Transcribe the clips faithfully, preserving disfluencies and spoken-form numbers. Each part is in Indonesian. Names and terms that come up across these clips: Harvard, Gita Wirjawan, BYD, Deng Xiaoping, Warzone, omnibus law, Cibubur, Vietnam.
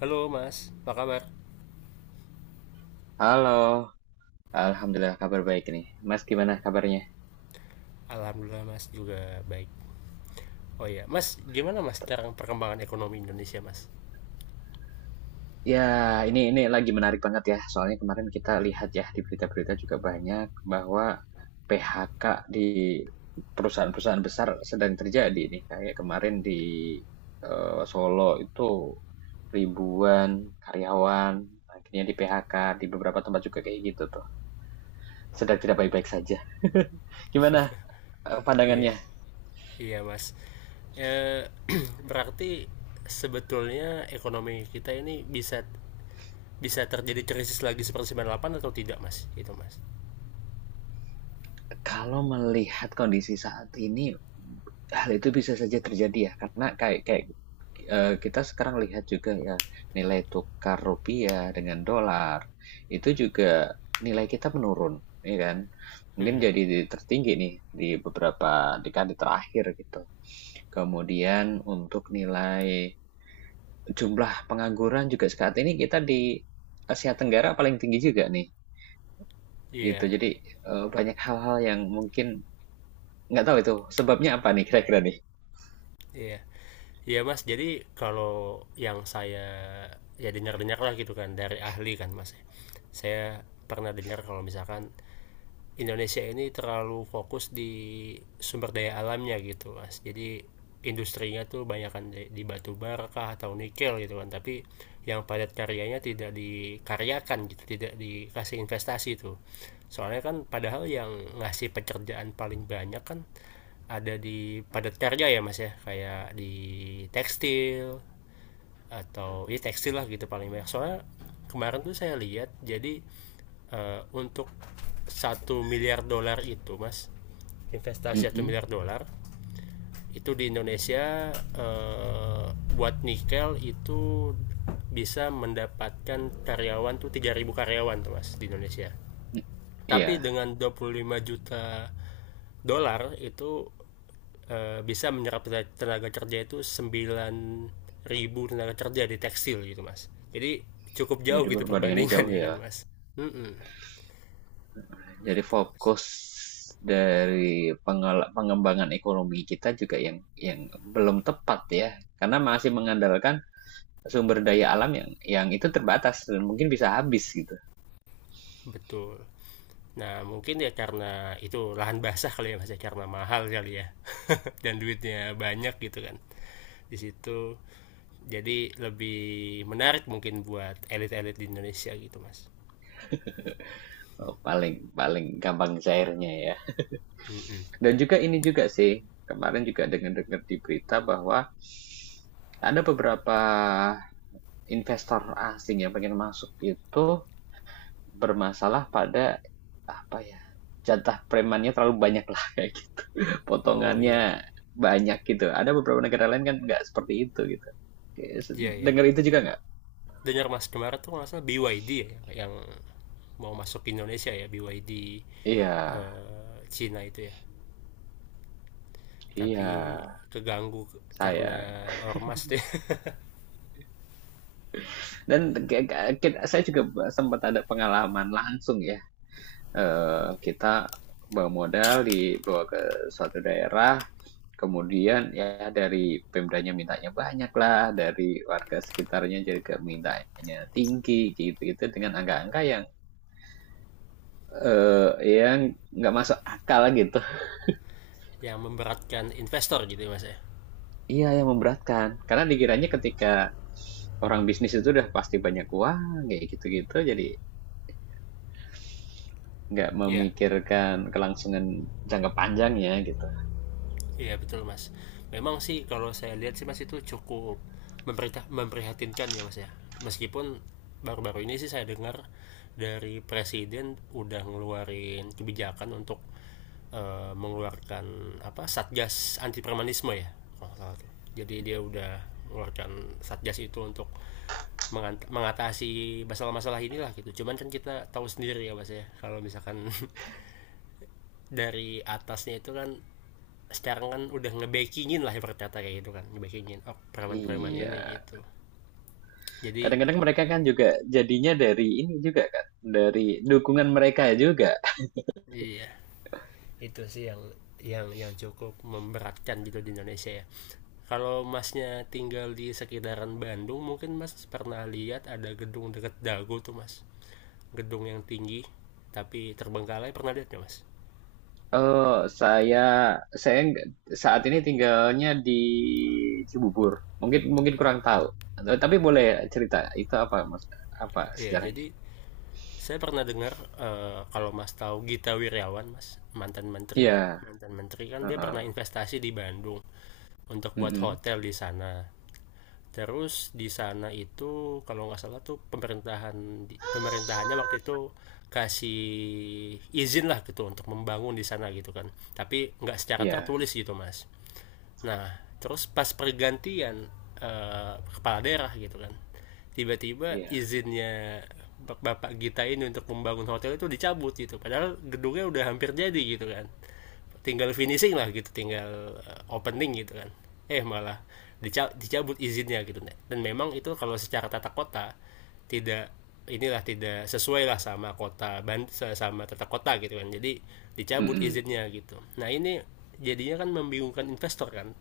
Halo Mas, apa kabar? Halo, alhamdulillah kabar baik nih. Mas gimana kabarnya? Alhamdulillah Mas juga baik. Oh iya, Mas, gimana Mas sekarang perkembangan ekonomi Indonesia Mas? Ya, ini ini lagi menarik banget ya. Soalnya kemarin kita lihat ya di berita-berita juga banyak bahwa P H K di perusahaan-perusahaan besar sedang terjadi nih. Kayak kemarin di eh, Solo itu ribuan karyawan akhirnya di P H K di beberapa tempat juga kayak gitu tuh. Sedang tidak baik-baik saja. Gimana eh, Iya, pandangannya. iya Mas. Eh, berarti sebetulnya ekonomi kita ini bisa bisa terjadi krisis lagi seperti sembilan puluh delapan atau tidak Mas? Itu Mas. Kalau melihat kondisi saat ini, hal itu bisa saja terjadi ya, karena kayak kayak, eee, kita sekarang lihat juga ya, nilai tukar rupiah dengan dolar, itu juga nilai kita menurun, ya kan? Mungkin Hmm, jadi di- tertinggi nih di beberapa dekade terakhir gitu. Kemudian untuk nilai jumlah pengangguran juga saat ini kita di Asia Tenggara paling tinggi juga nih, gitu. iya, Jadi, eee, banyak hal-hal yang mungkin. Nggak tahu itu sebabnya apa nih kira-kira nih? iya. Iya Mas, jadi kalau yang saya ya dengar-dengar lah gitu kan dari ahli kan Mas. Saya pernah dengar kalau misalkan Indonesia ini terlalu fokus di sumber daya alamnya gitu mas, jadi industrinya tuh banyak kan di, di batu bara kah atau nikel gitu kan. Tapi yang padat karyanya tidak dikaryakan gitu, tidak dikasih investasi tuh. Soalnya kan padahal yang ngasih pekerjaan paling banyak kan ada di padat karya ya mas ya, kayak di tekstil atau ya tekstil lah gitu paling banyak. Soalnya kemarin tuh saya lihat, jadi eh, untuk satu miliar dolar itu mas, investasi satu Mhm, miliar dolar itu di Indonesia, eh, buat nikel itu bisa mendapatkan karyawan tuh tiga ribu karyawan tuh mas di Indonesia. m, iya, Tapi dengan dua puluh lima juta dolar itu, eh, bisa menyerap tenaga kerja itu sembilan ribu tenaga kerja di tekstil gitu, Mas. Jadi cukup jadi jauh gitu perbandingannya perbandingan jauh ya kan, ya. Mas. Mm-mm, Jadi gitu, Mas. fokus dari pengela pengembangan ekonomi kita juga yang yang belum tepat ya, karena masih mengandalkan sumber daya alam yang yang itu terbatas dan mungkin bisa habis gitu. Betul. Nah, mungkin ya karena itu lahan basah kali ya Mas ya, karena mahal kali ya. Dan duitnya banyak gitu kan. Di situ jadi lebih menarik mungkin buat elit-elit di Indonesia gitu, Mas. eee, paling paling gampang cairnya ya. Mm-mm. Dan juga ini juga sih, kemarin juga dengar-dengar di berita bahwa ada beberapa investor asing yang pengen masuk itu bermasalah pada, apa ya, jatah premannya terlalu banyak lah kayak gitu. Oh iya, Potongannya banyak gitu. Ada beberapa negara lain kan nggak seperti itu gitu. iya ya. Dengar itu juga nggak? Dengar Mas kemarin tuh nggak salah B Y D ya, yang mau masuk ke Indonesia ya, B BYD Iya, eh, Cina itu ya. iya, Tapi keganggu karena sayang. ormas tuh Dan ke ke kit saya juga sempat ada pengalaman langsung ya, eee, kita bawa modal dibawa ke suatu daerah. Kemudian ya dari pemdanya mintanya banyak lah, dari warga sekitarnya jadi ke mintanya tinggi gitu-gitu dengan angka-angka yang eh, yang nggak masuk akal gitu. yang memberatkan investor gitu ya mas ya. Iya yang memberatkan karena dikiranya ketika orang bisnis itu udah pasti banyak uang kayak gitu-gitu jadi nggak Iya. memikirkan kelangsungan jangka panjangnya gitu. Iya betul mas. Memang sih kalau saya lihat sih mas, itu cukup memperita- memprihatinkan ya mas ya. Meskipun baru-baru ini sih saya dengar dari presiden udah ngeluarin kebijakan untuk eh, mengeluarkan apa satgas anti premanisme ya. Kalau salah tuh. Jadi dia udah mengeluarkan satgas itu untuk mengatasi masalah-masalah inilah gitu. Cuman kan kita tahu sendiri ya mas ya, kalau misalkan dari atasnya itu kan, sekarang kan udah ngebakingin lah ibarat kata kayak gitu kan, ngebakingin oh preman-preman Iya. ini gitu. Jadi Kadang-kadang mereka kan juga jadinya dari ini juga kan, dari dukungan mereka juga. iya, itu sih yang yang yang cukup memberatkan gitu di Indonesia ya. Kalau masnya tinggal di sekitaran Bandung, mungkin mas pernah lihat ada gedung deket Dago tuh mas, gedung yang tinggi tapi terbengkalai, pernah lihat nggak mas? Eee, saya saya nggak, saat ini tinggalnya di Cibubur. Mungkin mungkin kurang tahu, eee, tapi boleh cerita itu apa Mas, apa Iya sejarahnya? jadi, saya pernah dengar eh, kalau Mas tahu Gita Wirjawan, Mas, mantan menteri. Iya, Mantan menteri kan dia pernah heeh, investasi di Bandung untuk buat mhm, hotel di sana. Terus di sana itu kalau nggak salah tuh, pemerintahan pemerintahannya waktu itu kasih izin lah gitu untuk membangun di sana gitu kan. Tapi nggak secara iya, tertulis gitu mas. Nah terus pas pergantian eh, kepala daerah gitu kan, tiba-tiba iya, izinnya bapak Gita ini untuk membangun hotel itu dicabut gitu. Padahal gedungnya udah hampir jadi gitu kan, tinggal finishing lah gitu, tinggal eh, opening gitu kan, eh malah dicabut izinnya gitu. Dan memang itu kalau secara tata kota tidak inilah, tidak sesuai lah sama kota, sama tata kota gitu kan, jadi dicabut mhm, izinnya gitu. Nah ini jadinya kan membingungkan investor kan.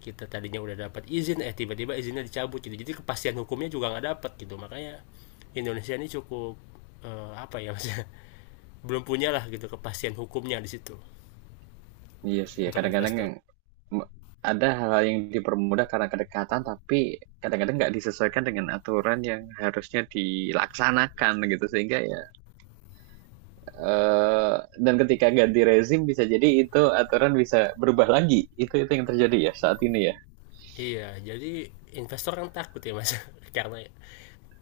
Kita tadinya udah dapat izin, eh tiba-tiba izinnya dicabut gitu. Jadi kepastian hukumnya juga nggak dapat gitu, makanya Indonesia ini cukup eh, apa ya maksudnya belum punya lah gitu kepastian hukumnya di situ iya sih ya untuk kadang-kadang yang investor. me ada hal-hal yang dipermudah karena kedekatan, tapi kadang-kadang nggak disesuaikan dengan aturan yang harusnya dilaksanakan gitu sehingga ya, Eee, dan ketika ganti rezim bisa jadi itu aturan bisa berubah lagi. Itu itu yang terjadi ya saat ini ya? Iya, jadi investor kan takut ya mas, karena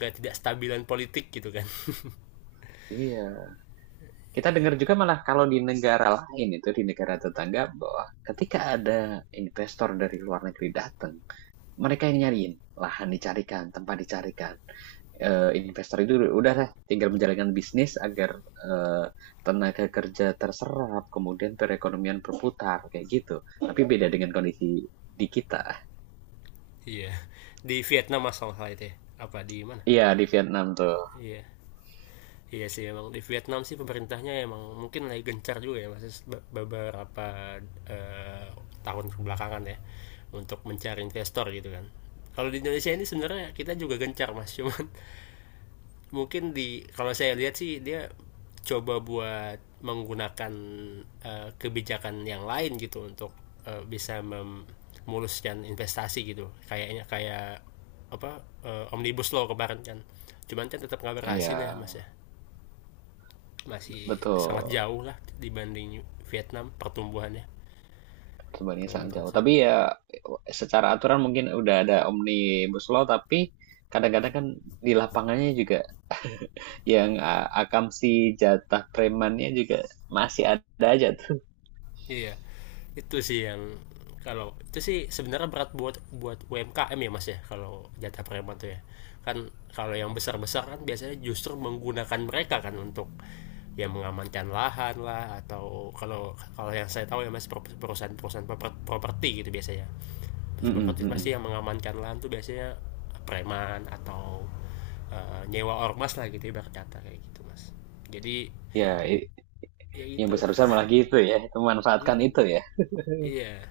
gak tidak stabilan politik gitu kan. Iya. Kita dengar juga malah kalau di negara lain itu, di negara tetangga bahwa ketika ada investor dari luar negeri datang, mereka yang nyariin, lahan dicarikan, tempat dicarikan. Eee, investor itu udah lah tinggal menjalankan bisnis agar, eee, tenaga kerja terserap, kemudian perekonomian berputar, kayak gitu. Tapi beda dengan kondisi di kita. Iya, di Vietnam masalah itu ya. Apa di mana? Iya, di Vietnam tuh. Iya, iya sih emang di Vietnam sih pemerintahnya emang mungkin lagi gencar juga ya mas, be- beberapa eh, tahun kebelakangan ya, untuk mencari investor gitu kan. Kalau di Indonesia ini sebenarnya kita juga gencar mas, cuman mungkin di kalau saya lihat sih dia coba buat menggunakan eh, kebijakan yang lain gitu untuk eh, bisa memuluskan investasi gitu, kayaknya kayak apa eh, omnibus law kemarin kan, cuman kan tetap nggak Iya, berhasil ya mas ya, masih sangat betul. jauh lah dibanding Vietnam pertumbuhannya, Sebenarnya kalau sangat menurut jauh. saya. Tapi ya secara aturan mungkin udah ada omnibus law, tapi kadang-kadang kan di lapangannya juga yang uh, akamsi jatah premannya juga masih ada aja tuh. Iya. Itu sih yang, kalau itu sih sebenarnya berat buat buat U M K M ya Mas ya, kalau jatah preman tuh ya. Kan kalau yang besar-besar kan biasanya justru menggunakan mereka kan untuk ya mengamankan lahan lah, atau kalau kalau yang saya tahu ya Mas, perusahaan-perusahaan properti gitu biasanya. Perusahaan Mm-mm, properti pasti mm-mm. yang mengamankan lahan tuh biasanya preman, atau eh, nyewa ormas lah gitu ibarat kata kayak gitu Mas. Jadi Ya, i- ya yang gitu. besar-besar malah gitu ya, itu memanfaatkan Mm-mm. itu ya. Iya,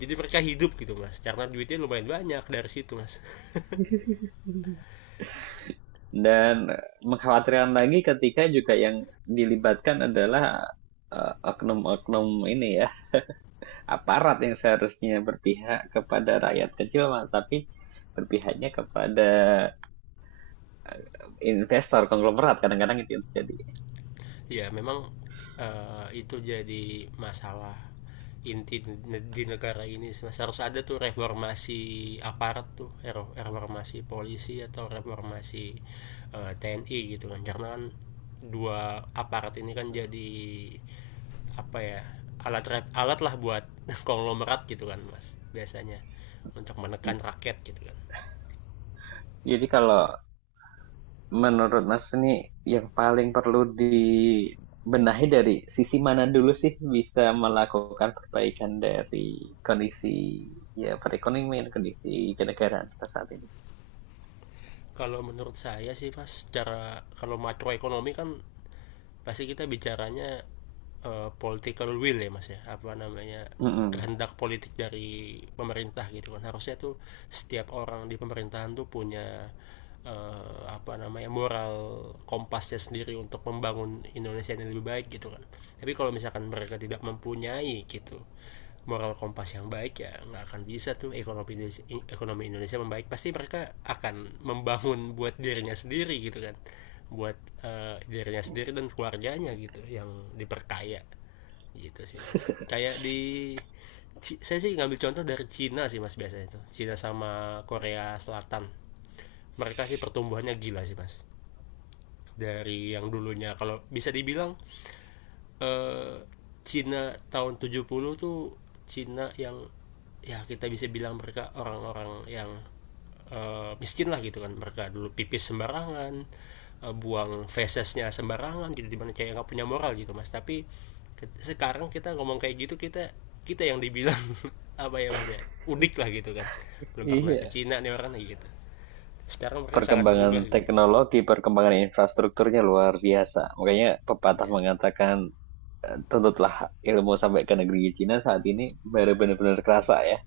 jadi mereka hidup gitu mas karena duitnya lumayan banyak dari situ mas. Dan mengkhawatirkan lagi ketika juga yang dilibatkan adalah uh, oknum-oknum ini ya, aparat yang seharusnya berpihak kepada rakyat kecil, malah tapi berpihaknya kepada investor konglomerat kadang-kadang itu yang terjadi. Ya memang eh, itu jadi masalah inti di negara ini mas, harus ada tuh reformasi aparat tuh, reformasi polisi atau reformasi eh, T N I gitu kan. Karena kan dua aparat ini kan jadi apa ya, alat alat lah buat konglomerat gitu kan mas biasanya, untuk menekan rakyat gitu kan. Jadi kalau menurut Mas ini yang paling perlu dibenahi dari sisi mana dulu sih bisa melakukan perbaikan dari kondisi ya perekonomian kondisi kenegaraan kita saat ini. Kalau menurut saya sih Mas, secara kalau makroekonomi kan pasti kita bicaranya eh, political will ya Mas ya, apa namanya, Mm-mm. kehendak politik dari pemerintah gitu kan. Harusnya tuh setiap orang di pemerintahan tuh punya eh, apa namanya moral kompasnya sendiri untuk membangun Indonesia yang lebih baik gitu kan. Tapi kalau misalkan mereka tidak mempunyai gitu moral kompas yang baik, ya nggak akan bisa tuh ekonomi Indonesia, ekonomi Indonesia membaik. Pasti mereka akan membangun buat dirinya sendiri gitu kan, buat eh, dirinya sendiri dan keluarganya gitu yang diperkaya. Gitu sih mas, kayak di Ci- saya sih ngambil contoh dari Cina sih mas, biasanya itu Cina sama Korea Selatan mereka sih pertumbuhannya gila sih mas, dari yang dulunya kalau bisa dibilang eh, Cina tahun tujuh puluh tuh, Cina yang ya kita bisa bilang mereka orang-orang yang eh, miskin lah gitu kan. Mereka dulu pipis sembarangan, eh, buang fesesnya sembarangan, jadi dimana kayak nggak punya moral gitu mas. Tapi ke- sekarang kita ngomong kayak gitu, kita kita yang dibilang apa ya mas ya, udik lah gitu kan, belum pernah ke Iya, Cina nih orang gitu. Sekarang mereka sangat perkembangan berubah gitu. teknologi, perkembangan infrastrukturnya luar biasa. Makanya pepatah Iya. mengatakan tuntutlah ilmu sampai ke negeri Cina saat ini baru benar-benar kerasa ya.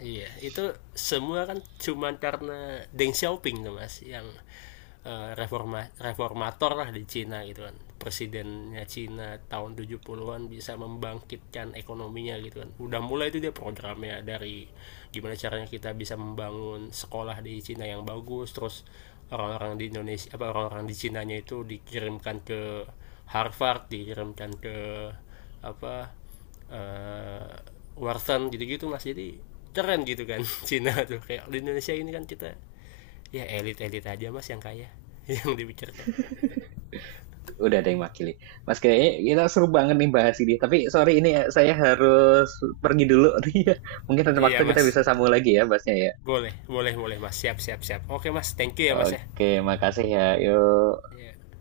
Iya, itu semua kan cuman karena Deng Xiaoping tuh Mas yang eh, reforma reformator lah di Cina gitu kan. Presidennya Cina tahun tujuh puluhan-an bisa membangkitkan ekonominya gitu kan. Udah mulai itu dia programnya dari gimana caranya kita bisa membangun sekolah di Cina yang bagus, terus orang-orang di Indonesia apa orang-orang di Cinanya itu dikirimkan ke Harvard, dikirimkan ke apa eh Warzone gitu-gitu mas, jadi keren gitu kan. Cina tuh, kayak di Indonesia ini kan kita ya elit-elit aja mas yang kaya yang dipikirkan. Udah ada yang makili. Mas kayaknya kita seru banget nih bahas ini. Tapi sorry ini ya, saya harus pergi dulu nih ya. Mungkin ada waktu Iya kita mas, bisa sambung lagi ya bahasnya ya. boleh boleh boleh mas, siap siap siap, oke mas, thank you ya mas ya. Oke, makasih ya. Yuk. Iya.